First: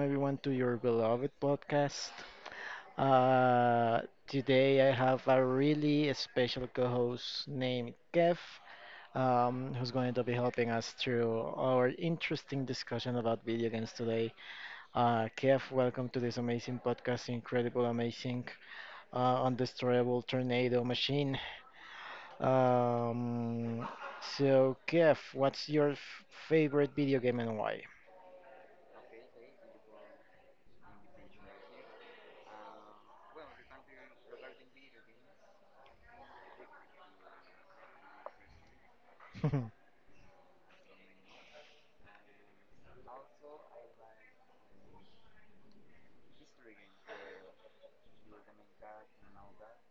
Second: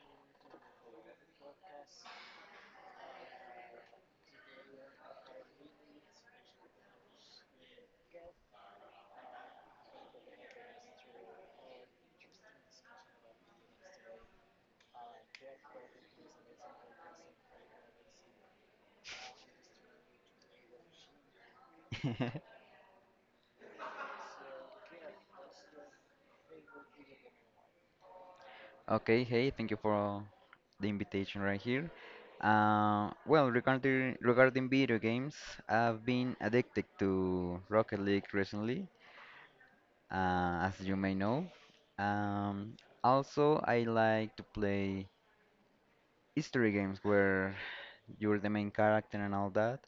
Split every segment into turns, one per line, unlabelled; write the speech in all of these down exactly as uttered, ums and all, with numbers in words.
everyone to your beloved podcast. Uh, Today I have a really special co-host named Kev, um, who's going to be helping us through our interesting discussion about video games today. Uh, Kev, welcome to this amazing podcast, incredible, amazing, uh, undestroyable tornado machine. Um, so Kev, what's your f- favorite video game and why?
Okay, hey, thank you for the invitation right here. Uh, well, regarding regarding video games, I've been addicted to Rocket League recently, uh, as you may know. Um, also, I like to play history games where you're the main character and all that.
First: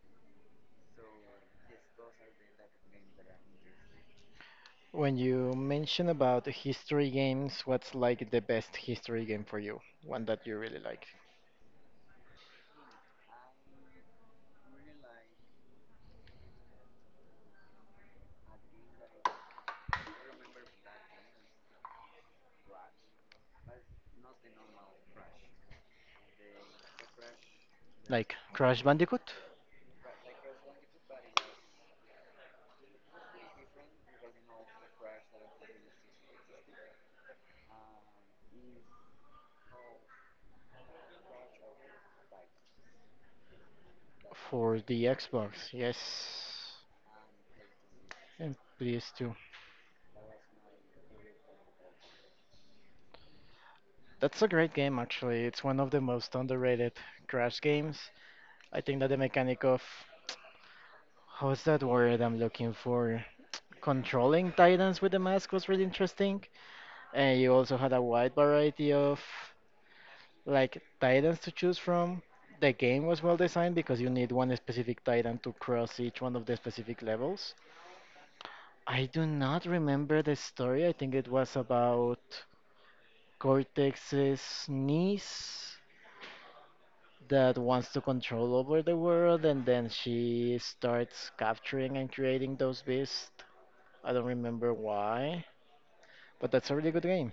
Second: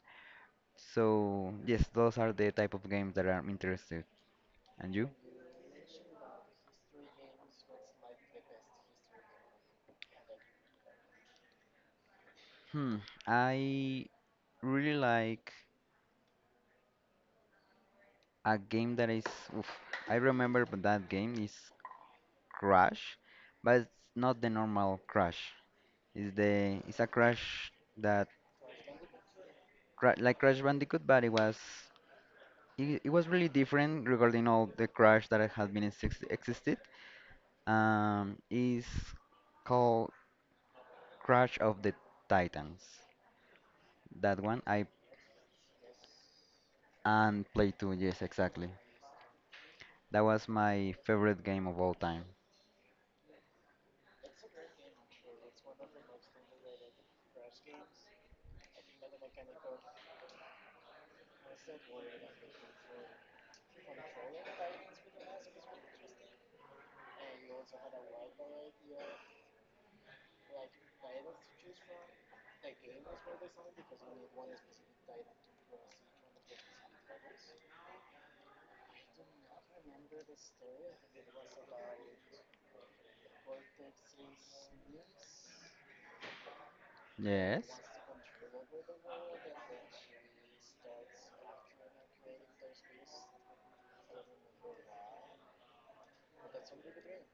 So, yes, those are the type of games that I'm interested. And you?
When you mention about history games, what's like the best history game for you? One that you really like?
Hmm, I really like a game that is. Oof, I remember that game is crash, but it's not the normal crash. It's the it's a crash that
Like Crash Bandicoot?
cra like Crash Bandicoot, but it was it, it was really different regarding all the crash that had been exist existed. Um, is called Crash of the Titans. That one
For
I
the Xbox, yes.
and played too. Yes,
And
exactly.
P S two.
That was my favorite game of all time.
That's a great game, actually. It's one of the most underrated Crash games. I think that the mechanic of, how's that word I'm looking for? Controlling Titans with the mask was really interesting. And you also had a wide variety of like titans to choose from. The game was well designed because you need one specific titan to cross each one of the specific levels. I do not remember the story. I think it was about Cortex's niece that
Yes.
wants to control over the world, and then she starts capturing and creating those beasts. I don't remember why, but that's a really good game.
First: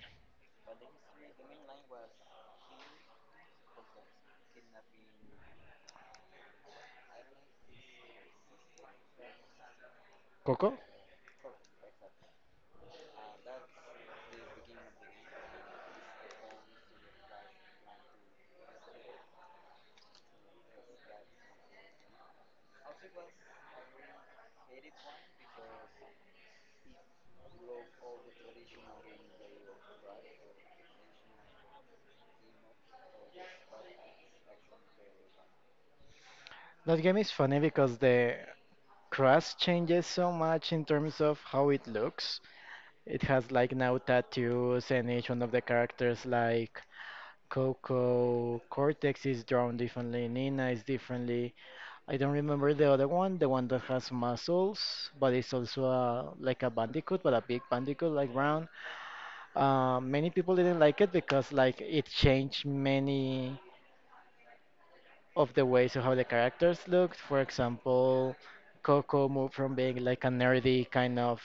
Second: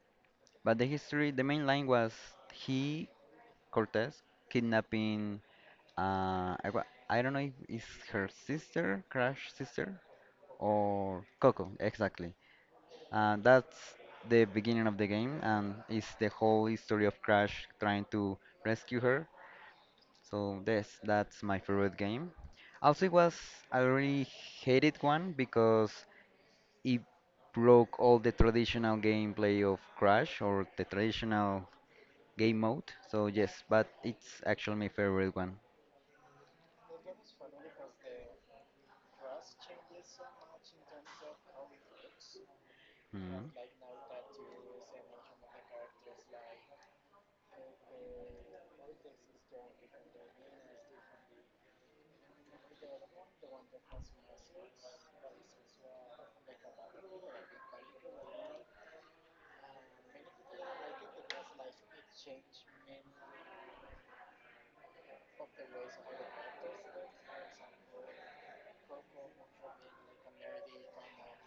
But the history, the main line was he, Cortez, kidnapping, uh, I, wa- I don't know if it's her sister, Crash sister,
Coco?
or Coco, exactly. Uh, that's the beginning of the game, and it's the whole history of Crash trying to rescue her. So this, that's my favorite game. Also, it was I really hated one because it broke all the traditional gameplay of Crash or the traditional game mode. So yes, but it's actually my favorite one.
That game is funny because the crust changes so much in terms of how it looks. It has
Mm-hmm.
like now tattoos, and each one of the characters, like Coco, Cortex is drawn differently, Nina is differently. I don't remember the other one, the one that has muscles, but it's also a, like a bandicoot, but a big bandicoot, like round. Uh, many people didn't like it because like it changed many of the ways of how the characters looked. For example, Coco moved from being like a nerdy kind of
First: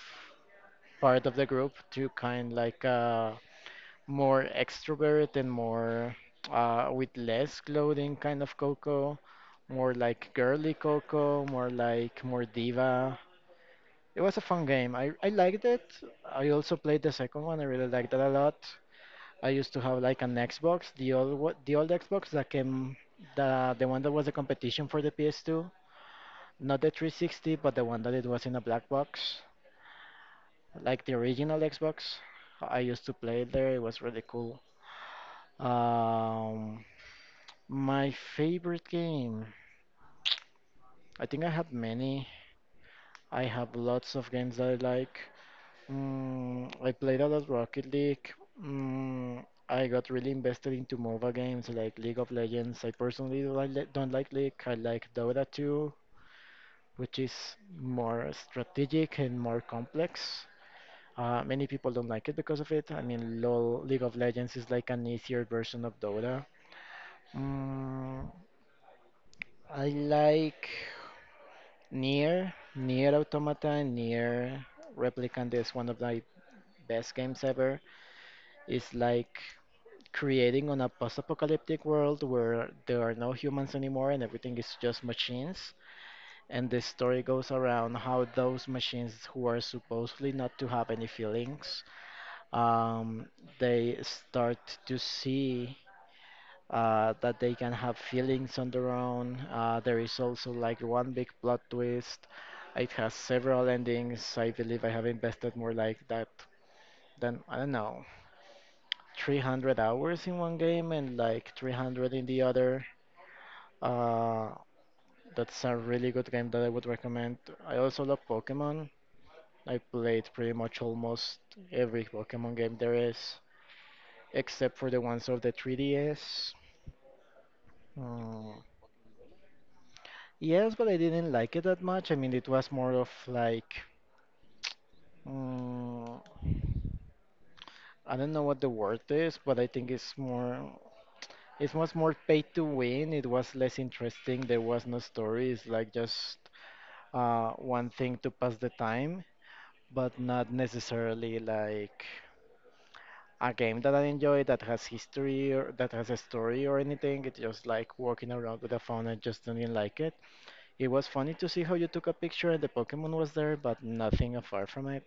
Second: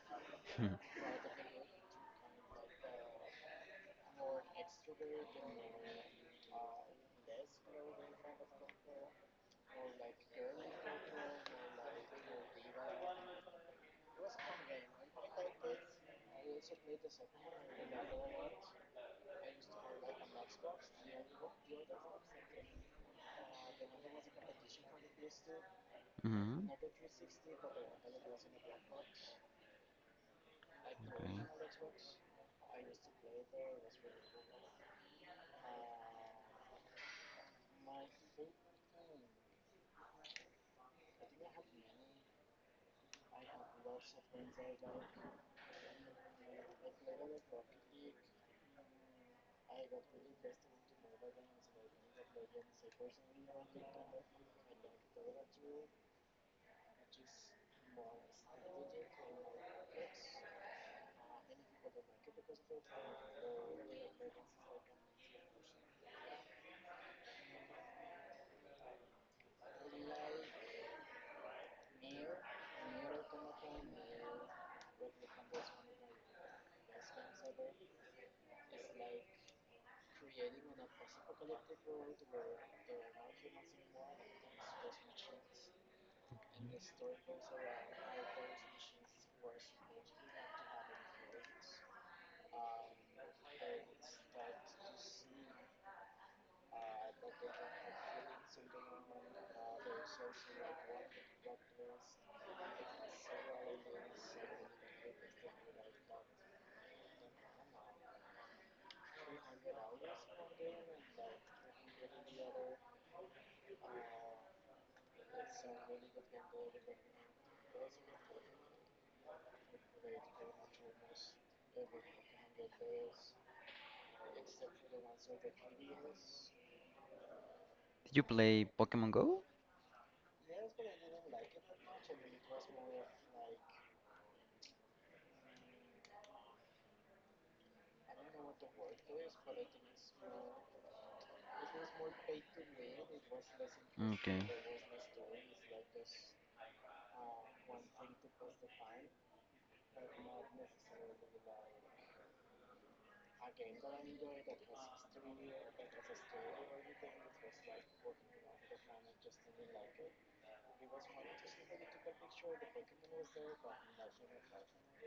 part of the group to kind like a more extrovert and more, uh, with less clothing kind of Coco, more like girly Coco, more like more diva. It was a fun game. I, I liked it. I also played the second one. I really liked that a lot. I used to have like an Xbox, the old wa- the old Xbox that came, the the one that was a competition for the P S two, not the three sixty, but the one that it was in a black box, like the
Okay.
original Xbox. I used to play it there. It was really cool. Um, My favorite game. I think I have many. I have lots of games that I like. Mm, I played a lot Rocket League. Mm, I got really invested into MOBA games like League of Legends. I personally don't like, le- don't like League. I like Dota two, which is more strategic and more complex. Uh, many people don't like it because of it. I mean, LOL, League of Legends is like an easier version of Dota. Mm, I like. Near, Near Automata, Near Replicant is one of my best games ever. It's like creating on a post-apocalyptic world where there are no humans anymore and everything is just machines. And the story goes around how those machines who are supposedly not to have any feelings, um, they start to see, uh, that they can have feelings on their own. Uh, there is also like one big plot twist. It has several endings. I believe I have invested more like that than, I don't know, three hundred hours in one game and like three hundred in the other. Uh, that's a really good game that I would recommend. I also love Pokemon. I played pretty much almost every Pokemon game there is, except for the ones of the three D S.
Did you
Mm.
play Pokemon Go?
Yes, but I didn't like it that much. I mean, it was more of like, mm, I don't know what the word is, but I think it's more, it was more paid to win. It was less interesting.
Okay.
There was no story. It's like just, uh, one thing to pass the time, but not necessarily like a game that I enjoy that has history or that has a story or anything. It's just like walking around with a phone. I just didn't like it. It was funny to see how you took a picture and the Pokemon was there, but nothing apart from it.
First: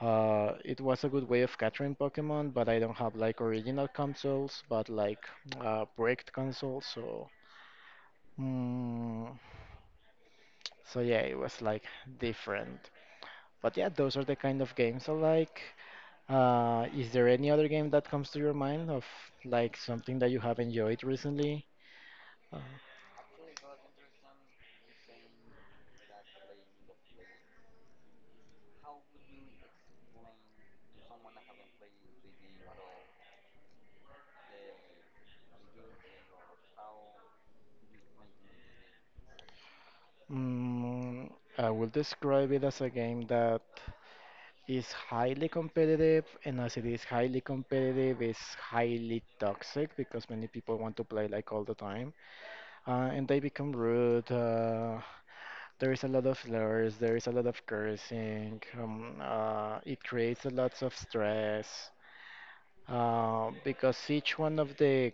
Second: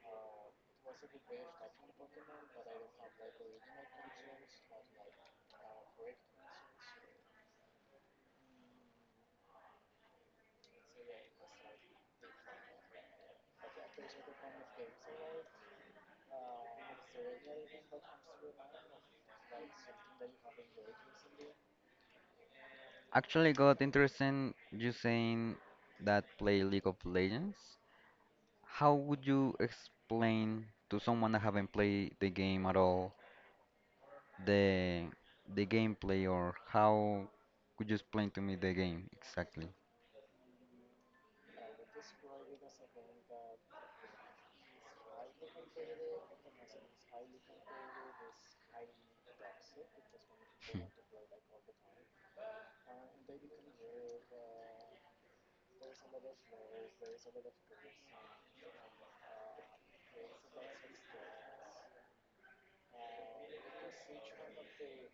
Uh, it was a good way of capturing Pokemon, but I don't have like original consoles, but like, uh, bricked consoles. So, mm, so yeah, it was like different. But yeah, those are the kind of games I like. Uh, is there any other game that comes to your mind of like something that you have enjoyed recently?
Actually got interesting you saying that play League of Legends. How would you explain to someone that haven't played the game at all the the gameplay, or how could you explain to me the game exactly?
Mm, I will describe it as a game that is highly competitive, and as it is highly competitive, it's highly toxic because many people want to play like all the time, uh, and they become rude. Uh, there is a lot of slurs, there is a lot of cursing. Um, uh, it creates a lot of stress, uh, because each one of the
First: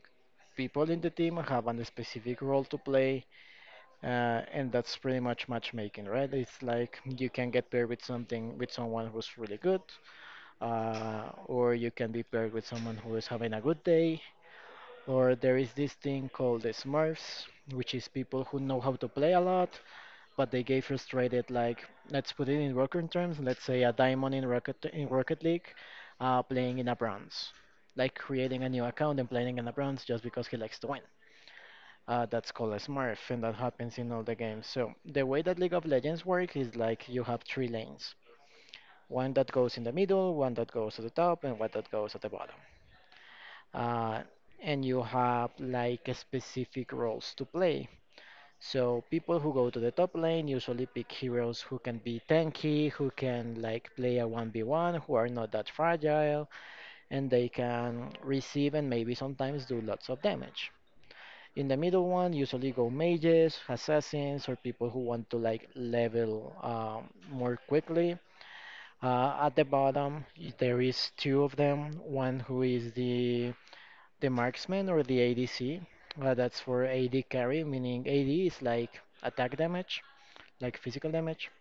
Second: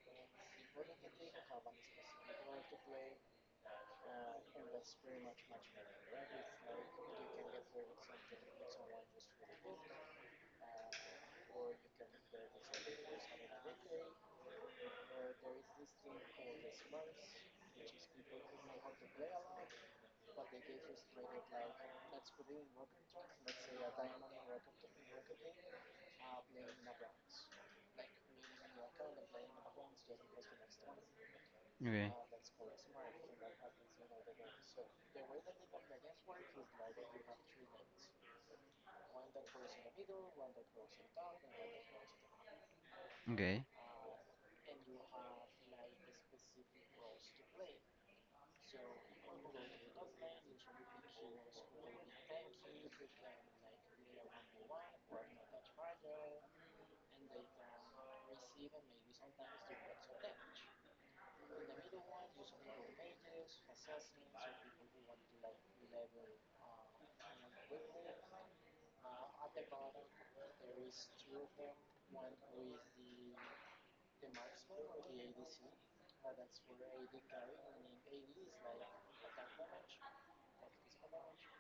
people in the team have a specific role to play, uh, and that's pretty much matchmaking, right? It's like you can get paired with something with someone who's really good, uh, or you can be paired with someone who is having a good day. Or there is this thing called the Smurfs, which is people who know how to play a lot, but they get frustrated. Like let's put it in rocket terms. Let's say a diamond in rocket in Rocket League, uh, playing in a bronze, like creating a new account and playing in a bronze just because he likes to win.
Okay.
Uh, that's called a Smurf, and that happens in all the games. So the way that League of Legends work is like you have three lanes. One that goes in the middle, one that goes at the top, and one that goes at the bottom.
Okay.
uh, and you have like a specific roles to play. So people who go to the top lane usually pick heroes who can be tanky, who can like play a one v one, who are not that fragile, and they can receive and maybe sometimes do lots of damage. In the middle one, usually go mages, assassins, or people who want to like level, um, more quickly. Uh, at the bottom, y- there is two of them. One who is the the marksman or the A D C. Uh, that's for A D carry, meaning A D is like attack damage, like physical damage.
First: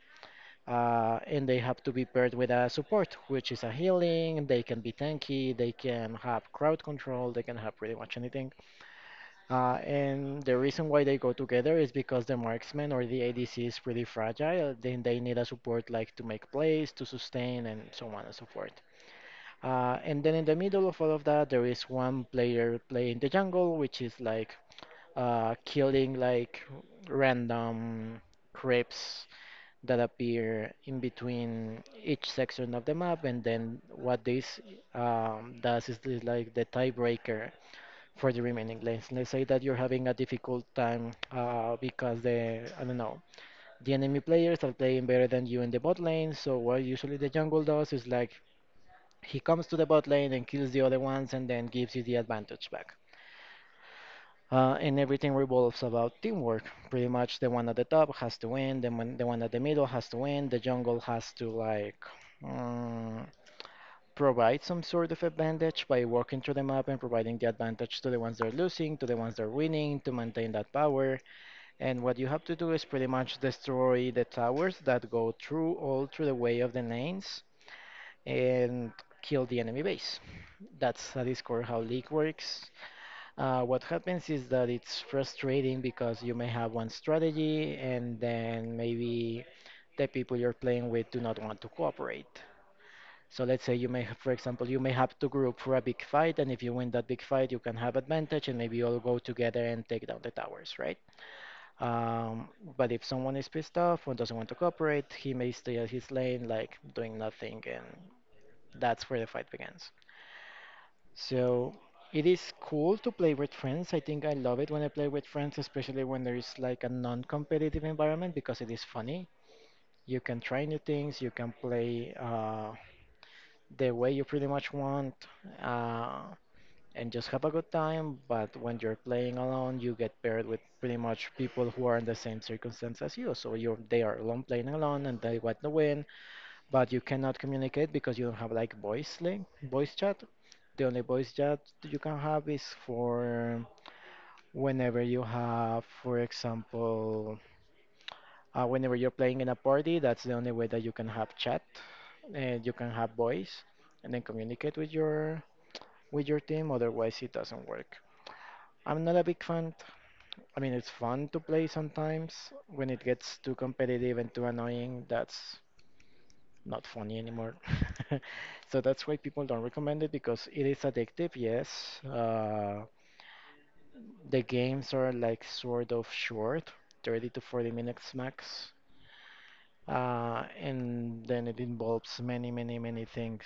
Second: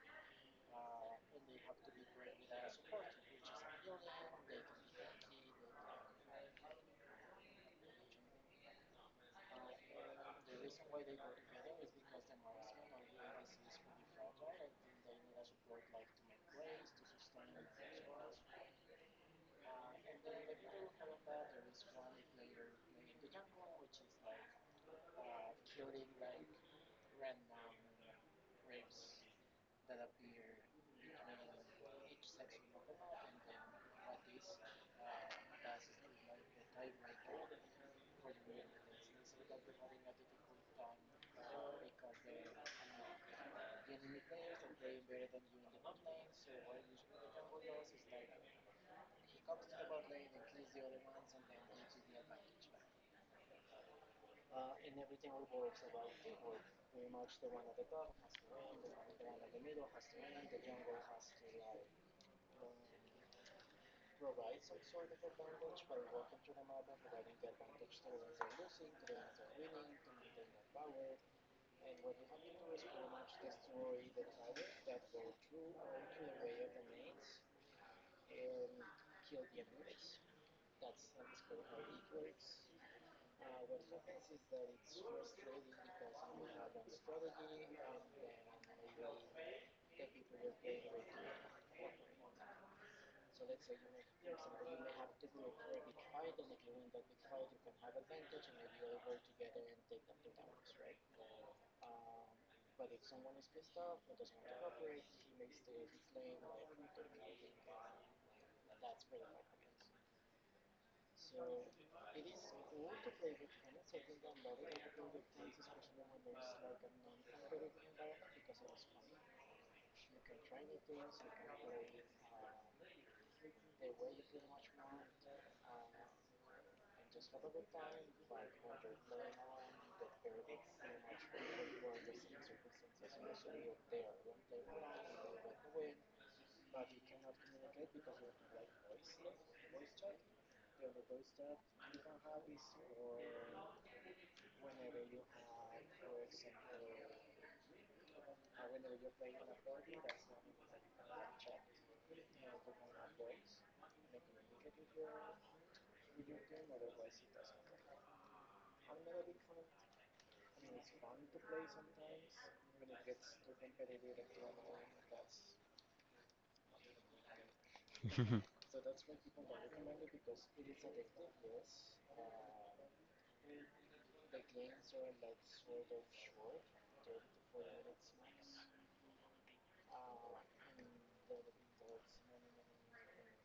Uh, and they have to be paired with a support, which is a healing. They can be tanky, they can have crowd control, they can have pretty much anything. Uh, and the reason why they go together is because the marksman or the A D C is pretty fragile. Then they need a support like to make plays, to sustain, and so on and so forth. Uh, and then in the middle of all of that, there is one player playing the jungle, which is like, uh, killing like random creeps that appear in between each section of the map, and then what this, um, does is this, like the tiebreaker for the remaining lanes. Let's say that you're having a difficult time, uh, because the, I don't know, the enemy players are playing better than you in the bot lane. So what usually the jungle does is like he comes to the bot lane and kills the other ones, and then gives you the advantage back. Uh, and everything revolves about teamwork. Pretty much, the one at the top has to win, the one, the one at the middle has to win, the jungle has to like, mm, provide some sort of advantage by walking through the map and providing the advantage to the ones they're losing, to the ones they're winning, to maintain that power. And what you have to do is pretty much destroy the towers that go through all through the way of the lanes and kill the enemy base. That's at Discord how League works. Uh, what happens is that it's frustrating because you may have one strategy and then maybe the people you're playing with do not want to cooperate. So let's say you may have, for example, you may have to group for a big fight, and if you win that big fight, you can have advantage, and maybe you all go together and take down the towers, right? Um, but if someone is pissed off or doesn't want to cooperate, he may stay at his lane, like doing nothing, and that's where the fight begins. So it is cool to play with friends. I think I love it when I play with friends, especially when there is like a non-competitive environment because it is funny. You can try new things, you can play, uh, the way you pretty much want, uh, and just have a good time. But when you're playing alone, you get paired with pretty much people who are in the same circumstance as you. So you're they are alone playing alone, and they want to win, but you cannot communicate because you don't have like voice link, voice chat. The only voice chat you can have is for whenever you have, for example, uh, whenever you're playing in a party. That's the only way that you can have chat, and you can have voice, and then communicate with your with your team. Otherwise, it doesn't work. I'm not a big fan. I mean, it's fun to play sometimes. When it gets too competitive and too annoying, that's not funny anymore. So that's why people don't recommend it because it is addictive, yes. Uh, the games are like sort of short, thirty to forty minutes max. Uh, and then it involves many, many, many things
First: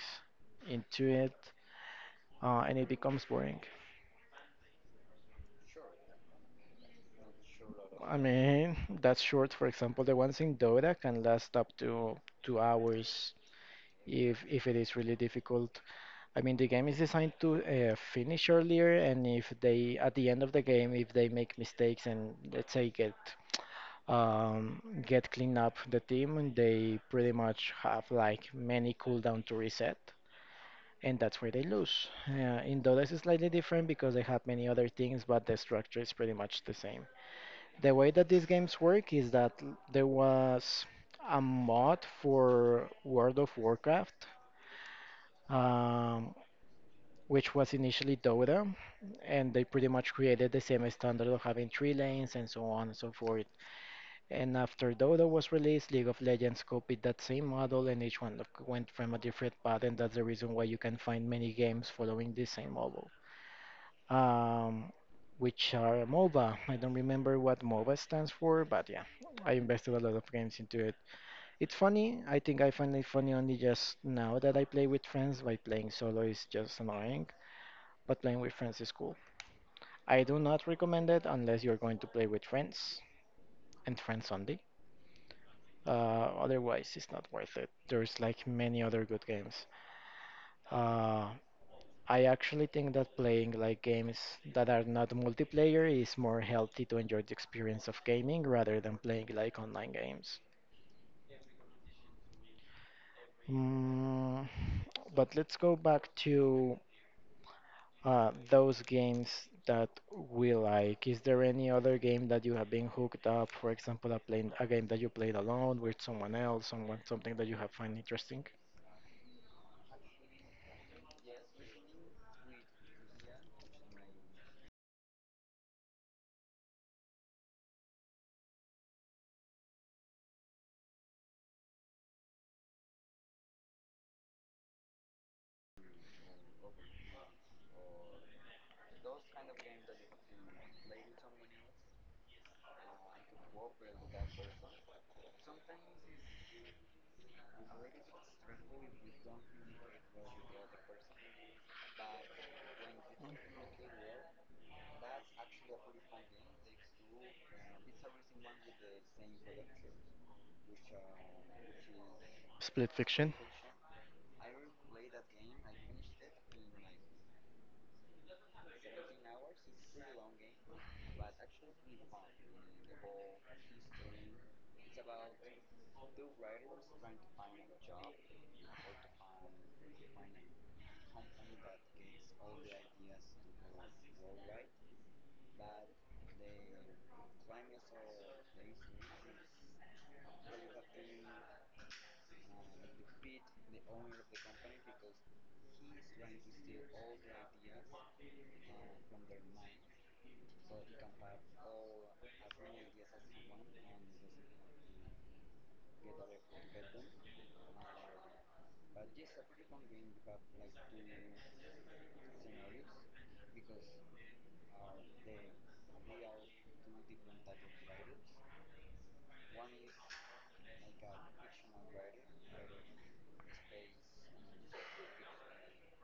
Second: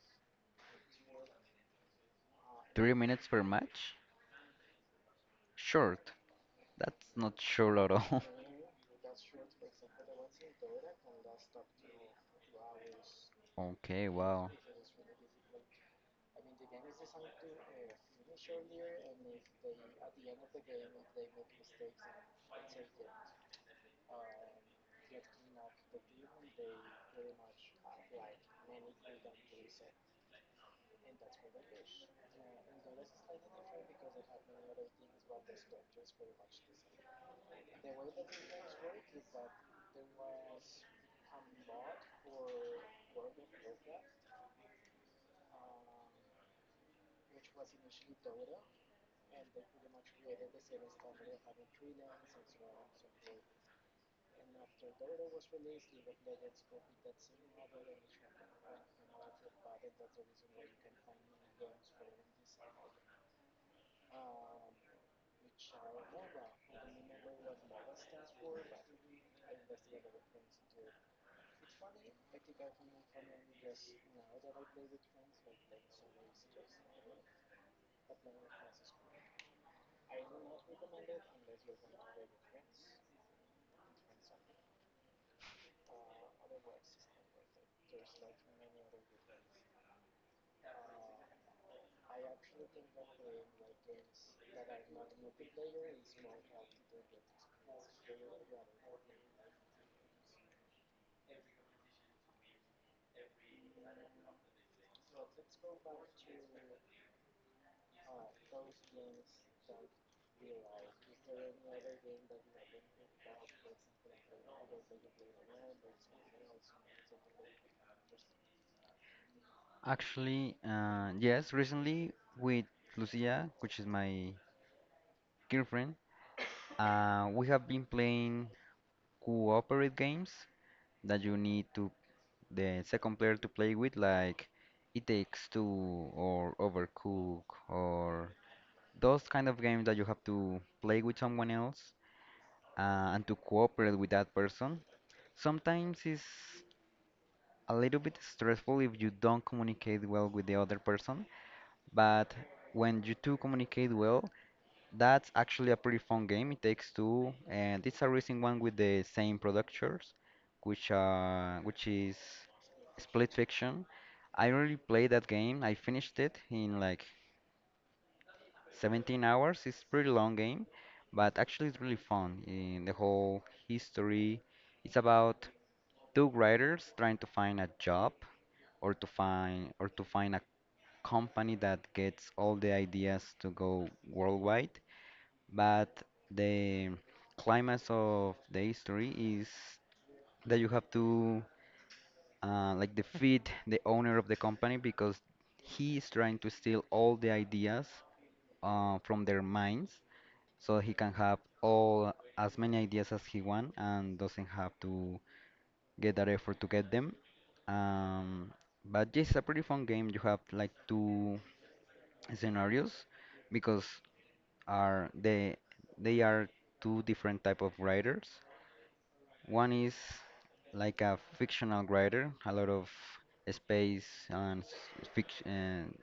into it. Uh, and it
Three
becomes
minutes per
boring.
match? Short. That's not short at
I
all.
mean, that's short. For example, the ones in Dota can last up to two hours
Okay,
if
wow.
if it is really difficult. I mean, the game is designed to uh, finish earlier, and if they, at the end of the game, if they make mistakes and let's say get um, get clean up the team, and they pretty much have like many cooldown to reset, and that's where they lose. Uh, in Dota, it's slightly different because they have many other things, but the structure is pretty much the same. The way that these games work is that l- there was a mod for World of Warcraft. Um, which was initially Dota, and they pretty much created the same standard of having three lanes and so on and so forth. And after Dota was released, League of Legends copied that same model, and each one like, went from a different path, and that's the reason why you can find many games following this same model. Um, which are MOBA. I don't remember what MOBA stands for, but yeah, I invested a lot of games into it. It's funny. I think I find it funny only just now that I play with friends. By playing solo is just annoying, but playing with friends is cool. I do not recommend it unless you're going to play with friends and friends only. Uh, otherwise, it's not worth it. There's like many other good games. Uh, I actually think that playing like games that are not multiplayer is more healthy to enjoy the experience of gaming rather than playing like online games. Mm, but let's go back to Uh, those games that we like, is there any other game that you have been hooked up? For example, a playing a game that you played alone with someone else, someone something that you have find interesting?
Actually, uh, yes, recently with Lucia, which is my girlfriend, uh, we have been playing cooperative games that you need to the second player to play with, like It Takes Two or Overcook or those kind of games that you have to play with someone else uh, and to cooperate with that person. Sometimes it's a little bit stressful if you don't communicate well with the other person, but when you two communicate well, that's actually a pretty fun game. It takes two, and it's a recent one with the same producers, which uh, which is
Split Fiction.
Split Fiction. I really played that game. I finished it in like seventeen hours. It's pretty long game, but actually it's really fun. In the whole history, it's about two writers trying to find a job or to find or to find a company that gets all the ideas to go worldwide, but the climax of the history is that you have to uh, like defeat the owner of the company because he is trying to steal all the ideas uh, from their minds so he can have all as many ideas as he want and doesn't have to get that effort to get them, um, but yeah, it's a pretty fun game. You have like two scenarios because are they they are two different type of writers. One is like a fictional writer, a lot of space and s- fic- and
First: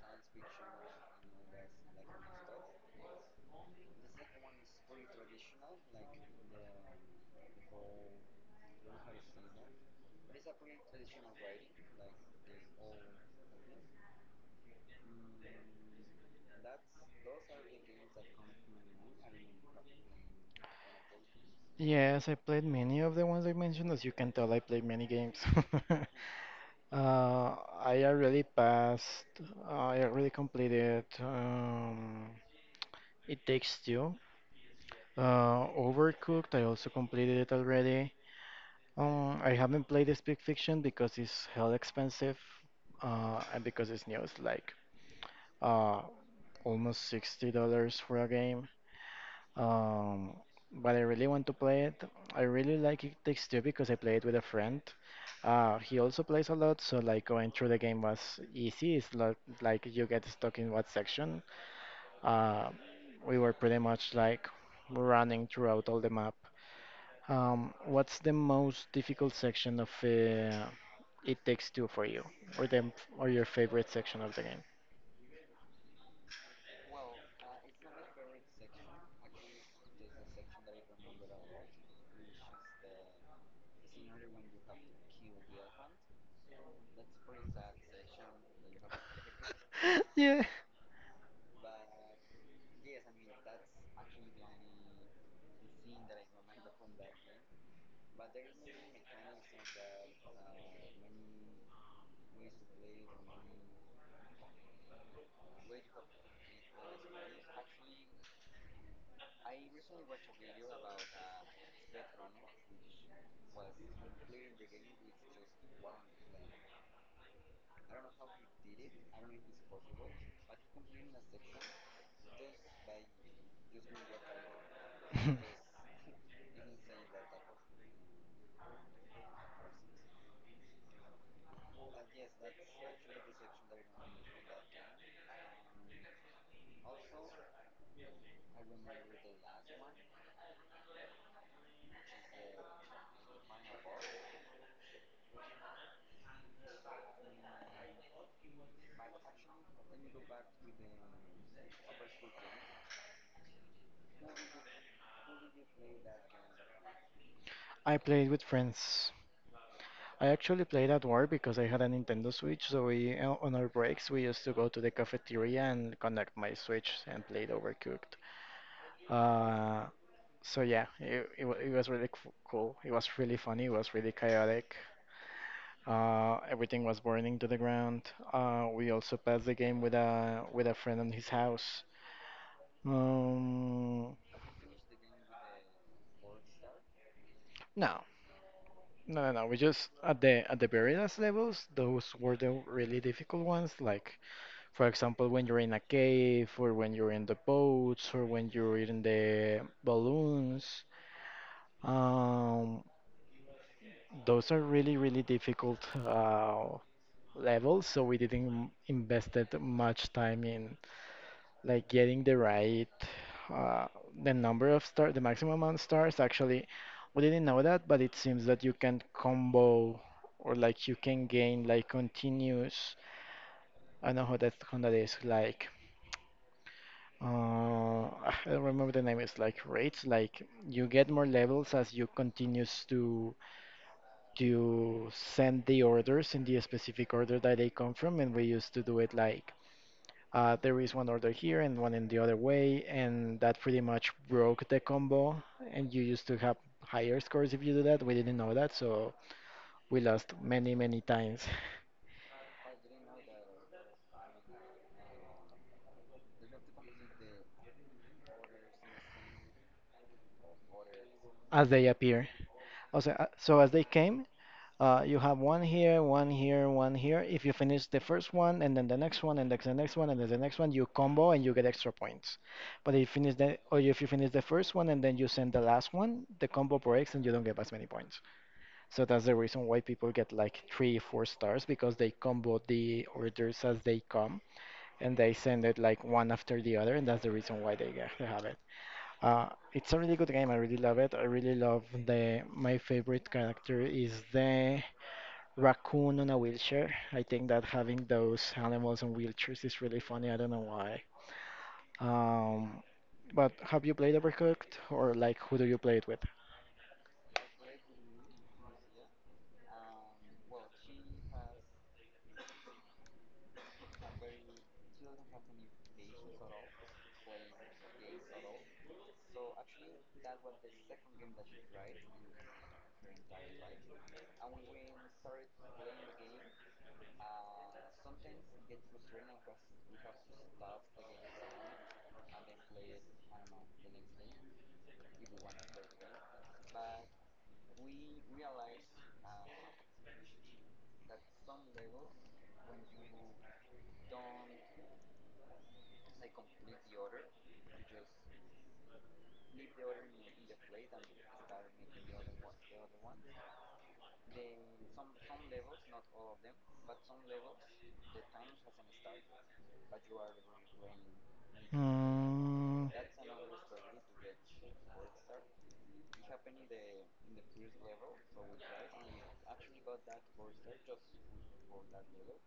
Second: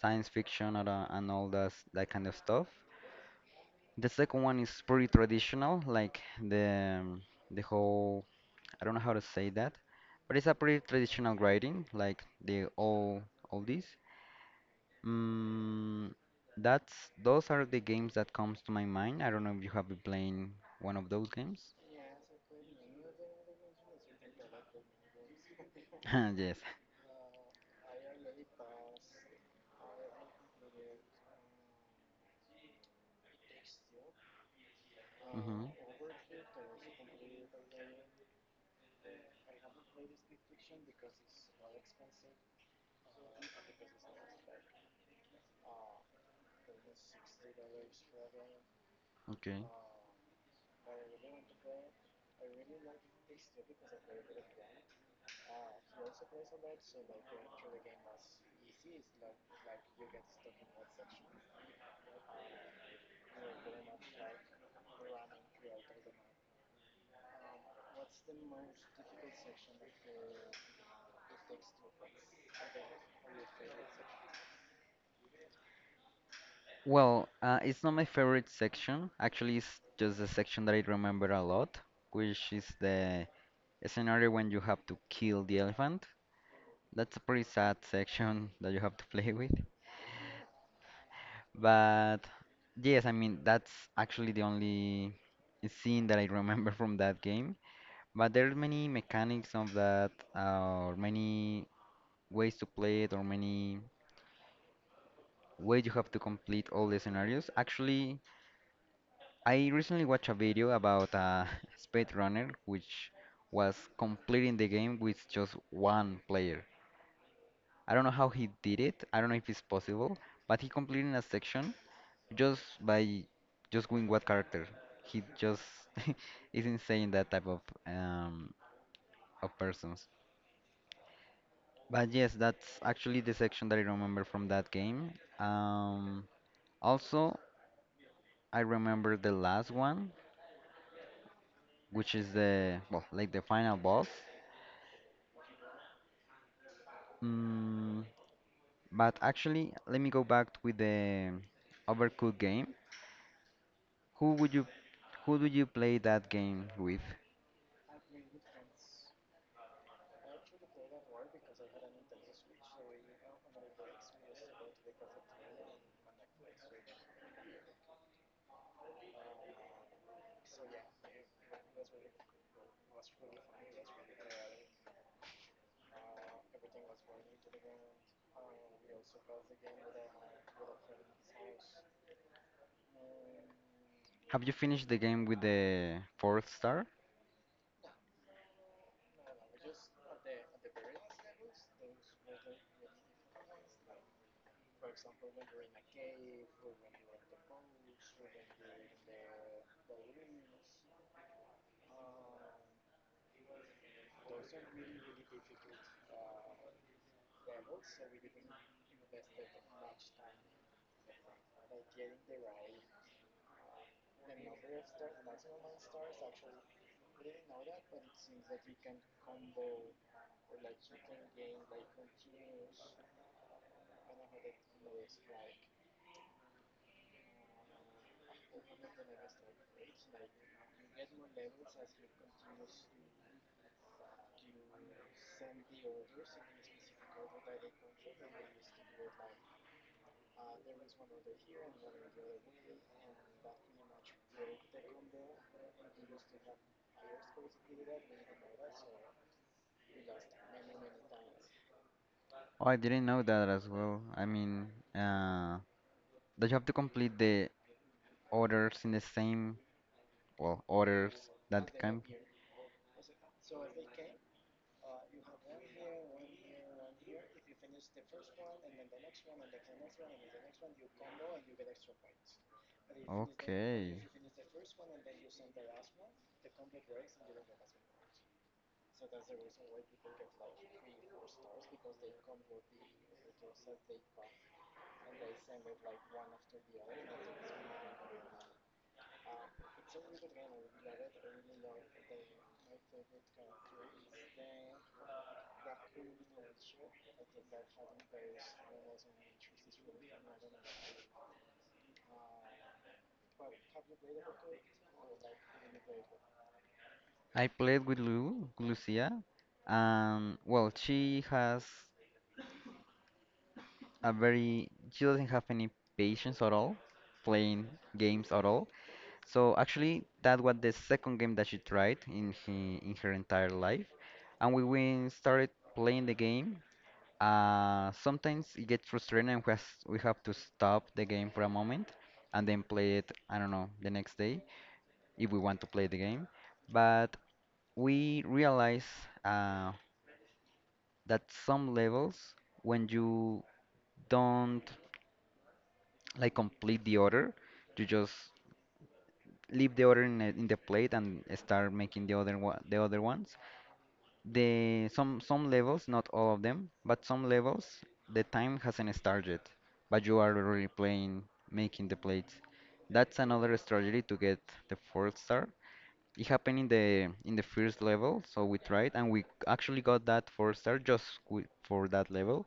science fiction and, uh, and all that that kind of stuff. The second one is pretty traditional, like the um, the whole I don't know how to say that, but it's a pretty traditional writing, like the all all these. Mm, that's those are the games that comes to my mind. I don't know if you have been playing one of those games.
Yes, I played many of the ones I mentioned. As you can tell, I played many games.
Yes.
Uh, I already passed. I already completed. Um, it takes two.
hmm
Uh, Overcooked. I also completed it already. Um, I haven't played this Big Fiction because it's hell expensive, uh, and because it's new. It's like uh, almost sixty dollars for a game.
Okay.
Um, but I really want to play it. I really like It Takes Two because I played with a friend. Uh, he also plays a lot, so like going through the game was easy. It's not like you get stuck in what section. Uh, we were pretty much like running throughout all the map. Um, what's the most difficult section of uh, It Takes Two for you, or them, or your favorite section of the game?
Well, uh, it's not my favorite section. Actually, it's just the section that I remember a lot, which is the scenario when you have to kill the elephant. That's a pretty sad section that you have to play with.
Yeah.
But yes, I mean, that's actually the only scene that I remember from that game. But there are many mechanics of that, uh, or many ways to play it, or many ways you have to complete all the scenarios. Actually, I recently watched a video about a speed runner which was completing the game with just one player. I don't know how he did it. I don't know if it's possible, but he completed a section just by just going what character. He just is insane that type of um, of persons. But yes, that's actually the section that I remember from that game. Um, also, I remember the last one, which is the well, like the final boss. Mm, but actually, let me go back with the Overcooked game. Who would you who do you play that game with?
I played with friends. I actually played at work because I had a Nintendo Switch, so we uh, on our breaks we used to go to the cafeteria and connect my Switch and played Overcooked. Uh, so yeah, it, it, wa- it was really c cool. It was really funny. It was really chaotic. Uh, everything was burning to the ground. Uh, we also passed the game with a with a friend in his house. Um,
Have you finished the game with the fourth star?
no, no, no, no. We just at the at the very last levels, those were the really difficult ones. Like for example, when you're in a cave, or when you're in the boats, or when you're in the balloons. Um, those are really really difficult uh, levels. So we didn't invested much time in like getting the right uh, the number of stars, the maximum amount of stars. Actually, we didn't know that, but it seems that you can combo or like you can gain like continuous. I don't know how that how that is like. Uh, I don't remember the name. It's like rates. Like you get more levels as you continues to to send the orders in the specific order that they come from, and we used to do it like Uh, there is one order here and one in the other way, and that pretty much broke the combo. And you used to have higher scores if you do that. We didn't know that, so we lost many, many times
Oh, I didn't know that as well. I mean, uh, that you have to complete the orders in the same, well, orders
as
that
they
can.
appear. Also, uh, so as they came, uh, you have one here, one here, one here. If you finish the first one, and then the next one, and then the next one, and then the next one, you combo and you get extra points. But if you finish the, or if
Okay.
you finish the first one and then you send the last one, the combo breaks and you don't get as many points. So that's the reason why people get like three, four stars because they combo the orders as they come and they send it like one after the other, and that's the reason why they get they have it. Uh, it's a really good game. I really love it. I really love the. My favorite character is the raccoon on a wheelchair. I think that having those animals on wheelchairs is really funny. I don't know why. Um, but have you played Overcooked or like who do you play it with?
I played with Lu, Lucia, and well, she has a very, she doesn't have any patience at all playing games at all. So actually, that was the second game that she tried in he, in her entire life, and we, we started playing the game. Uh, sometimes it gets frustrating, and we has, we have to stop the game for a moment, and then play it. I don't know the next day if we want to play the game. But we realize uh, that some levels, when you don't like complete the order, you just leave the order in, the- in the plate and start making the other one, the other ones the some some levels, not all of them, but some levels, the time hasn't started, but you are already playing, making the plates.
Mm,
That's another strategy to get the fourth star. It happened in the in the first level, so we tried and we actually got that four star just wi- for that level.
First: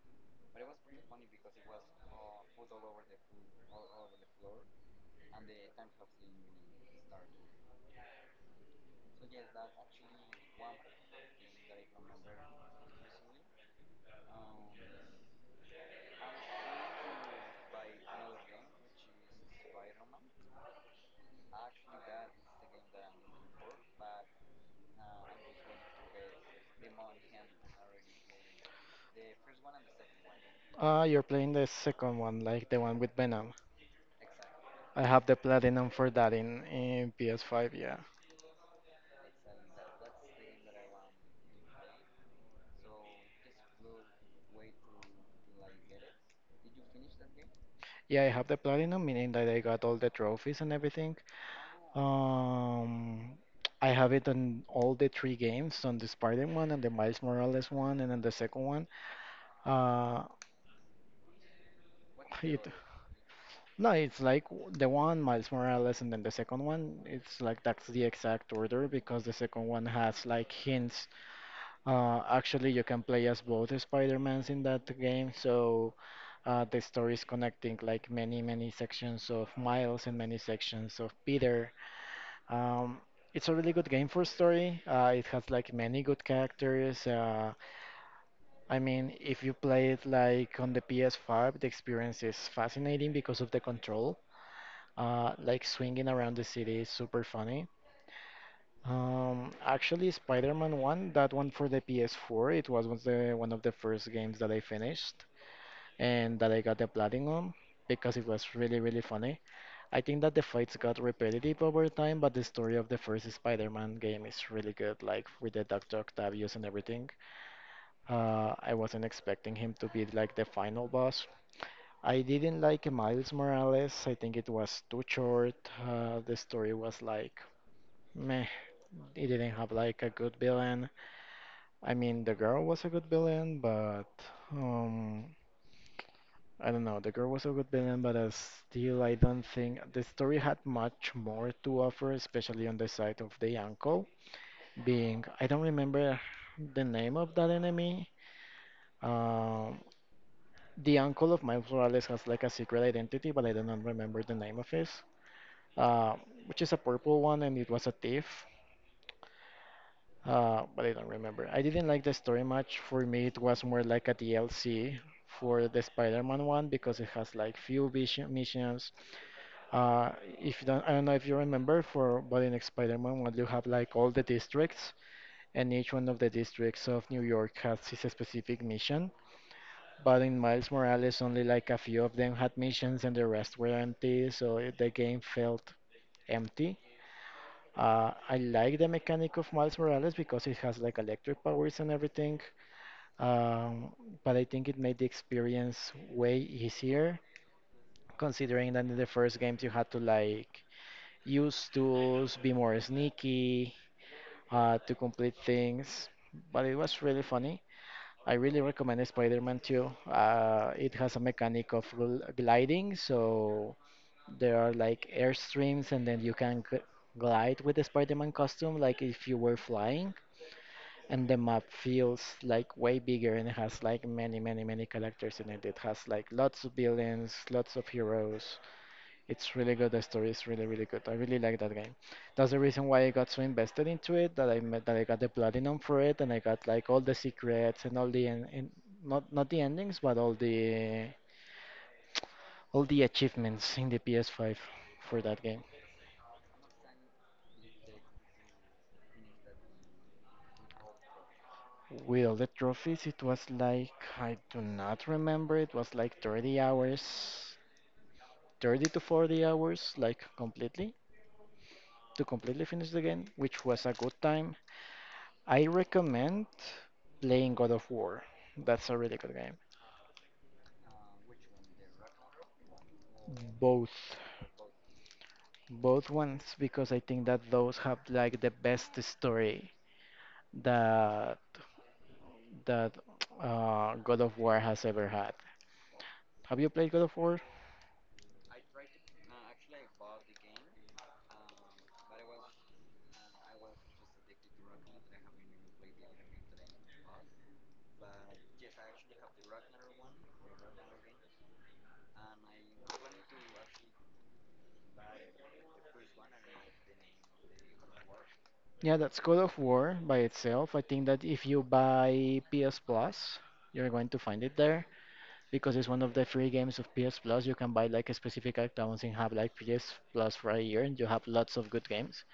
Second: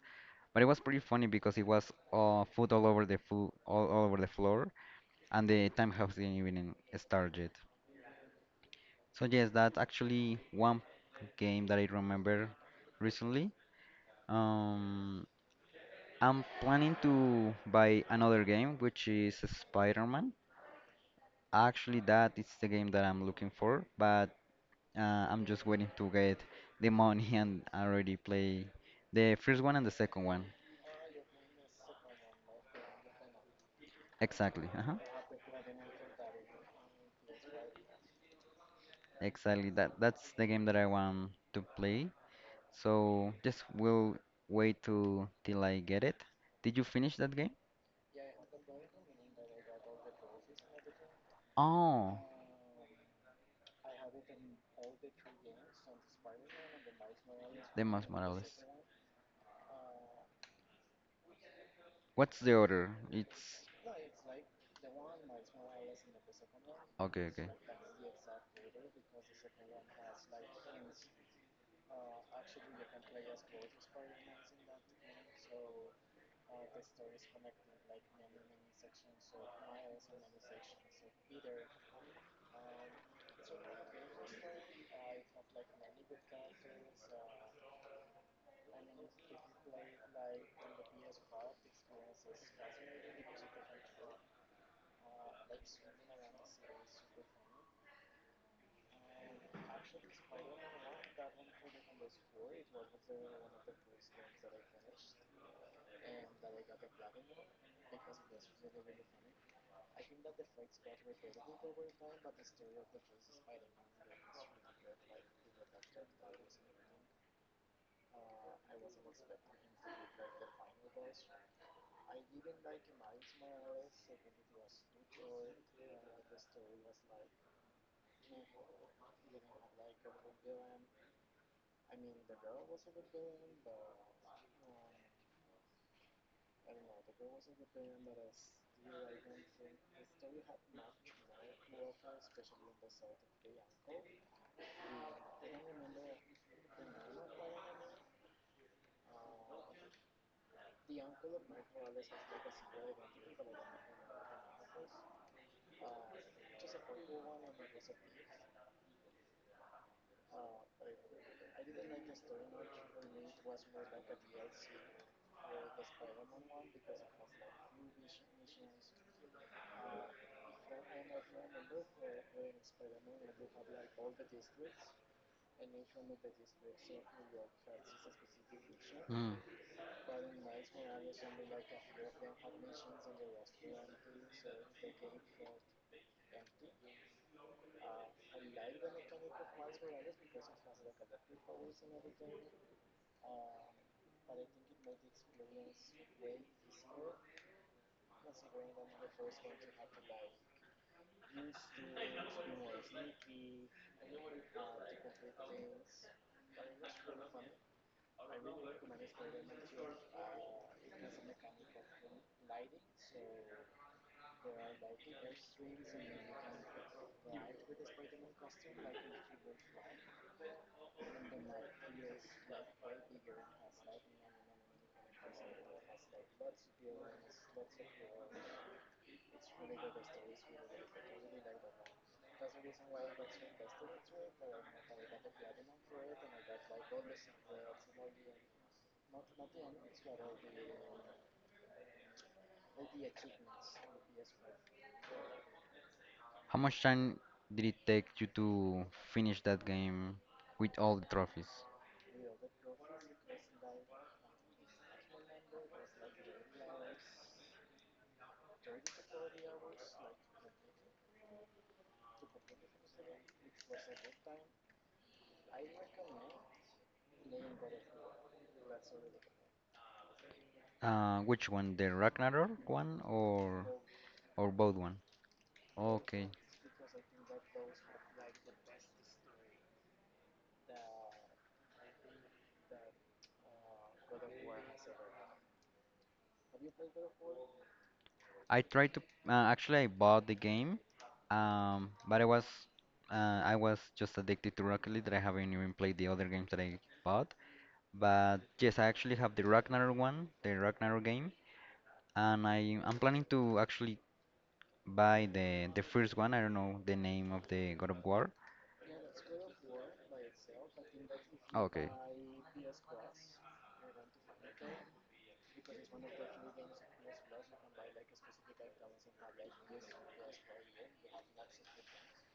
But it was pretty funny because it was uh, food all over the food all, all over the floor, and the time hasn't even started. So yes, that's actually one game that I remember recently. Um, I'm planning to buy another game, which is Spider-Man. Actually, that is the game that I'm looking for, but uh, I'm just waiting to get the money and already play the first one and the second one.
ah, you're playing the second one, like the one with Venom.
Exactly. Uh-huh.
I have the platinum for that in, in P S five, yeah.
Exactly. That that's the game that I want to play. So just will wait to till I get it. Did you finish that game?
Yeah, I have the platinum, meaning that I got all the trophies and everything.
Oh,
Um, I have it on all the three games, on the spider one, and the Miles Morales
the
one,
Miles
and then the
Morales.
second one. Uh,
What's the
it,
order? It's
no, it's like w- the one, Miles Morales, and then the second one.
Okay,
It's
okay.
like that's the exact order because the second one has like hints. Uh, actually, you can play as both Spider-Mans in that game, so uh, the story is connecting like many, many sections of Miles and many sections of Peter. Um, it's a really good game for story. Uh, it has like many good characters. Uh, I mean, if you play it like on the P S five, the experience is fascinating because of the control. Uh, like swinging around the city is super funny. Um, actually, Spider-Man one, that one for the P S four, it was, was the, one of the first games that I finished and that I got the platinum because it was really, really funny. I think that the fights got repetitive over time, but the story of the first Spider-Man game is really good, like with the doctor Octavius and everything. Uh, I wasn't expecting him to be like the final boss. I didn't like Miles Morales. I think it was too short. Uh, the story was like meh. It didn't have like a good villain. I mean, the girl was a good villain, but um, I don't know. The girl was a good villain, but uh, still, I don't think the story had much more to offer, especially on the side of the uncle. Being, I don't remember the name of that enemy. Um, the uncle of Miles Morales has like a secret identity, but I do not remember the name of his. Uh, which is a purple one, and it was a thief. Uh, but I don't remember. I didn't like the story much. For me, it was more like a D L C for the Spider-Man one because it has like few vision missions. Uh, if you don't, I don't know if you remember for but in Spider-Man one, you have like all the districts, and each one of the districts of New York has its specific mission.
Mm.
But in Miles Morales, only like a few of them had missions, and the rest were empty. So it- the game felt empty. Uh, I like the mechanic of Miles Morales because it has like electric powers and everything, um, but I think it made the experience way easier, considering that in the first games you had to like use tools, be more sneaky, uh, to complete things. But it was really funny. I really recommend Spider-Man two. Uh, it has a mechanic of gl- gliding, so there are like airstreams, and then you can g glide with the Spider-Man costume, like if you were flying. And the map feels like way bigger, and it has like many many many characters in it. It has like lots of villains, lots of heroes. It's really good. The story is really really good. I really like that game. That's the reason why I got so invested into it, that i met, that I got the platinum for it, and I got like all the secrets and all the en- en- not not the endings, but all the all the achievements in the P S five for that game.
How much time did it take you to finish that game with all the trophies?
With all the trophies, it was like, I do not remember, it was like thirty hours, thirty to forty hours, like completely, to completely finish the game, which was a good time. I recommend playing God of War. That's a really good game.
Uh, which one, the Ragnarok one, or
Both,
or both one?
both
Okay.
ones, because I think that those have like the best story that that uh, God of War has ever had. Have you played God of War?
I tried to, uh, actually I bought the game, um, but I was uh, I was just addicted to Rocket League that I haven't even played the other games that I bought. But yes, I actually have the Ragnarok one, the Ragnarok game, and I I'm planning to actually by the the first one. I don't know the name of the God of War.
Yeah, that's God of War by itself. I think that if you
Oh, okay.
buy P S Plus, you're going to find it there, because it's one of the free games of P S Plus. You can buy like a specific accounts and have like P S Plus for a year, and you have lots of good games.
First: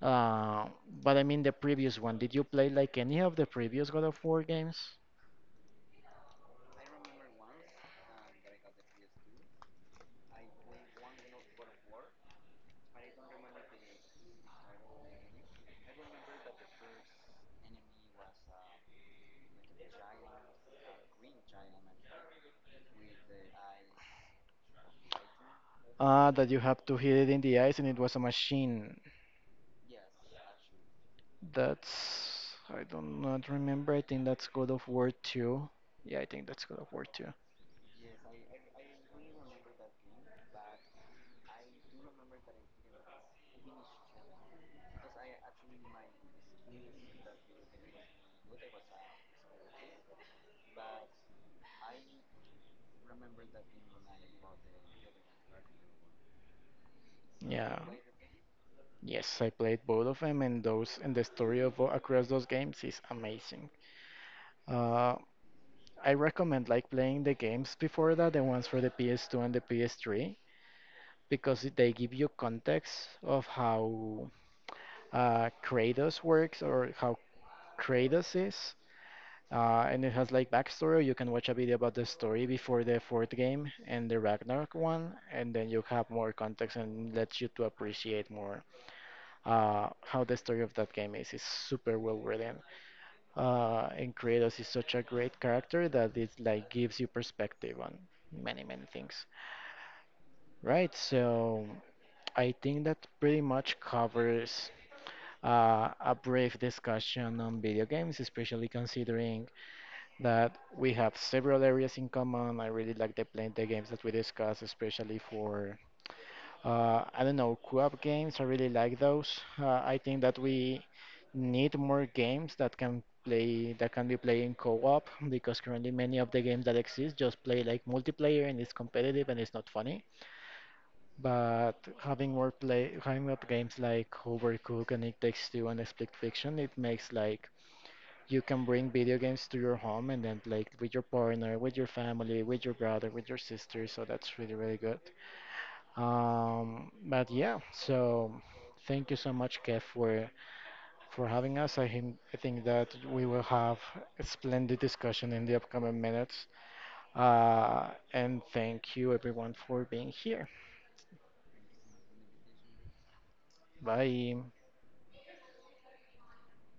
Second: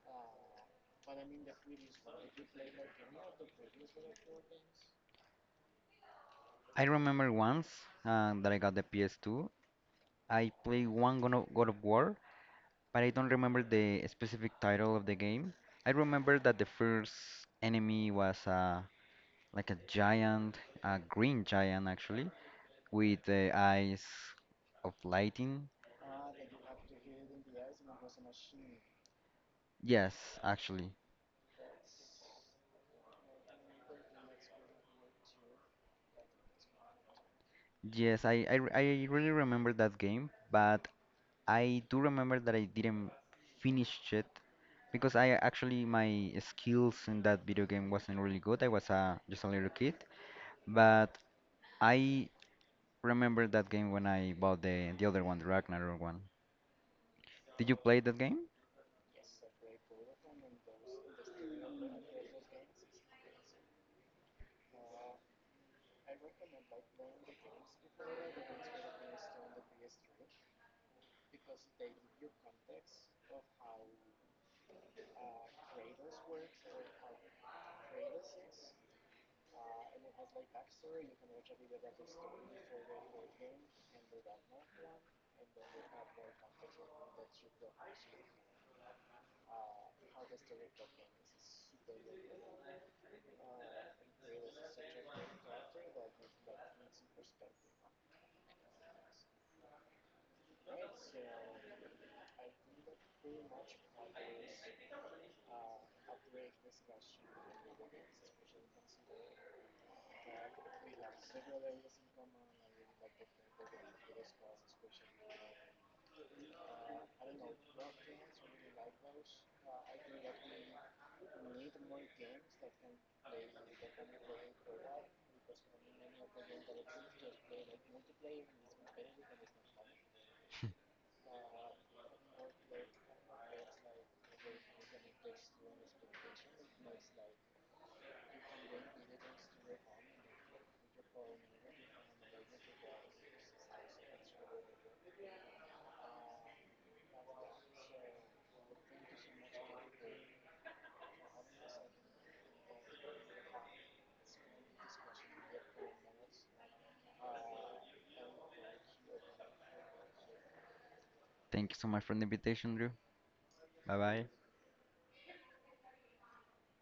Uh, but I mean the previous one. Did you play like any of the previous God of War games?
I remember once uh, that I got the P S two. I played one God of, God of War, but I don't remember the specific title of the game. I remember that the first enemy was uh, like a giant, a green giant actually, with the eyes of lightning.
Ah, that you have to hit it in the eyes, and it was a machine.
Yes, actually.
That's, I don't not remember. I think that's God of War two. Yeah, I think that's God of War two.
Yes, I, I, re- I really remember that game, but I do remember that I didn't finish it because I actually my skills in that video game wasn't really good. I was a just a little kid, but I remember that game when I bought the the other one, the Ragnarok one. Did you
Yeah.
play that game?
Yes, I played both of them, and those, and the story of across those games is amazing. Uh, I recommend like playing the games before that, the ones for the P S two and the P S three, because it- they give you context of how uh, Kratos works, or how Kratos is. Uh, and it has like backstory. You can watch a video about the story before the fourth game and the Ragnarok one, and then you have more context and lets you to appreciate more uh, how the story of that game is. It's super well written. Uh, and Kratos is such a great character that it like gives you perspective on many, many things. Right, so I think that pretty much covers uh, a brief discussion on video games, especially considering that we have several areas in common. I really like the playing the games that we discuss, especially for Uh, I don't know, co-op games, I really like those. Uh, I think that we need more games that can play that can be played in co-op, because currently many of the games that exist just play like multiplayer, and it's competitive, and it's not funny. But having more play having up games like Overcooked and It Takes Two and Split Fiction, it makes like you can bring video games to your home and then play with your partner, with your family, with your brother, with your sister. So that's really really good. Um, but yeah, so thank you so much, Kev, for for having us. I think I think that we will have a splendid discussion in the upcoming minutes. Uh, and thank you everyone for being here.
Thank you so much for the invitation, Drew. Bye bye.
Bye.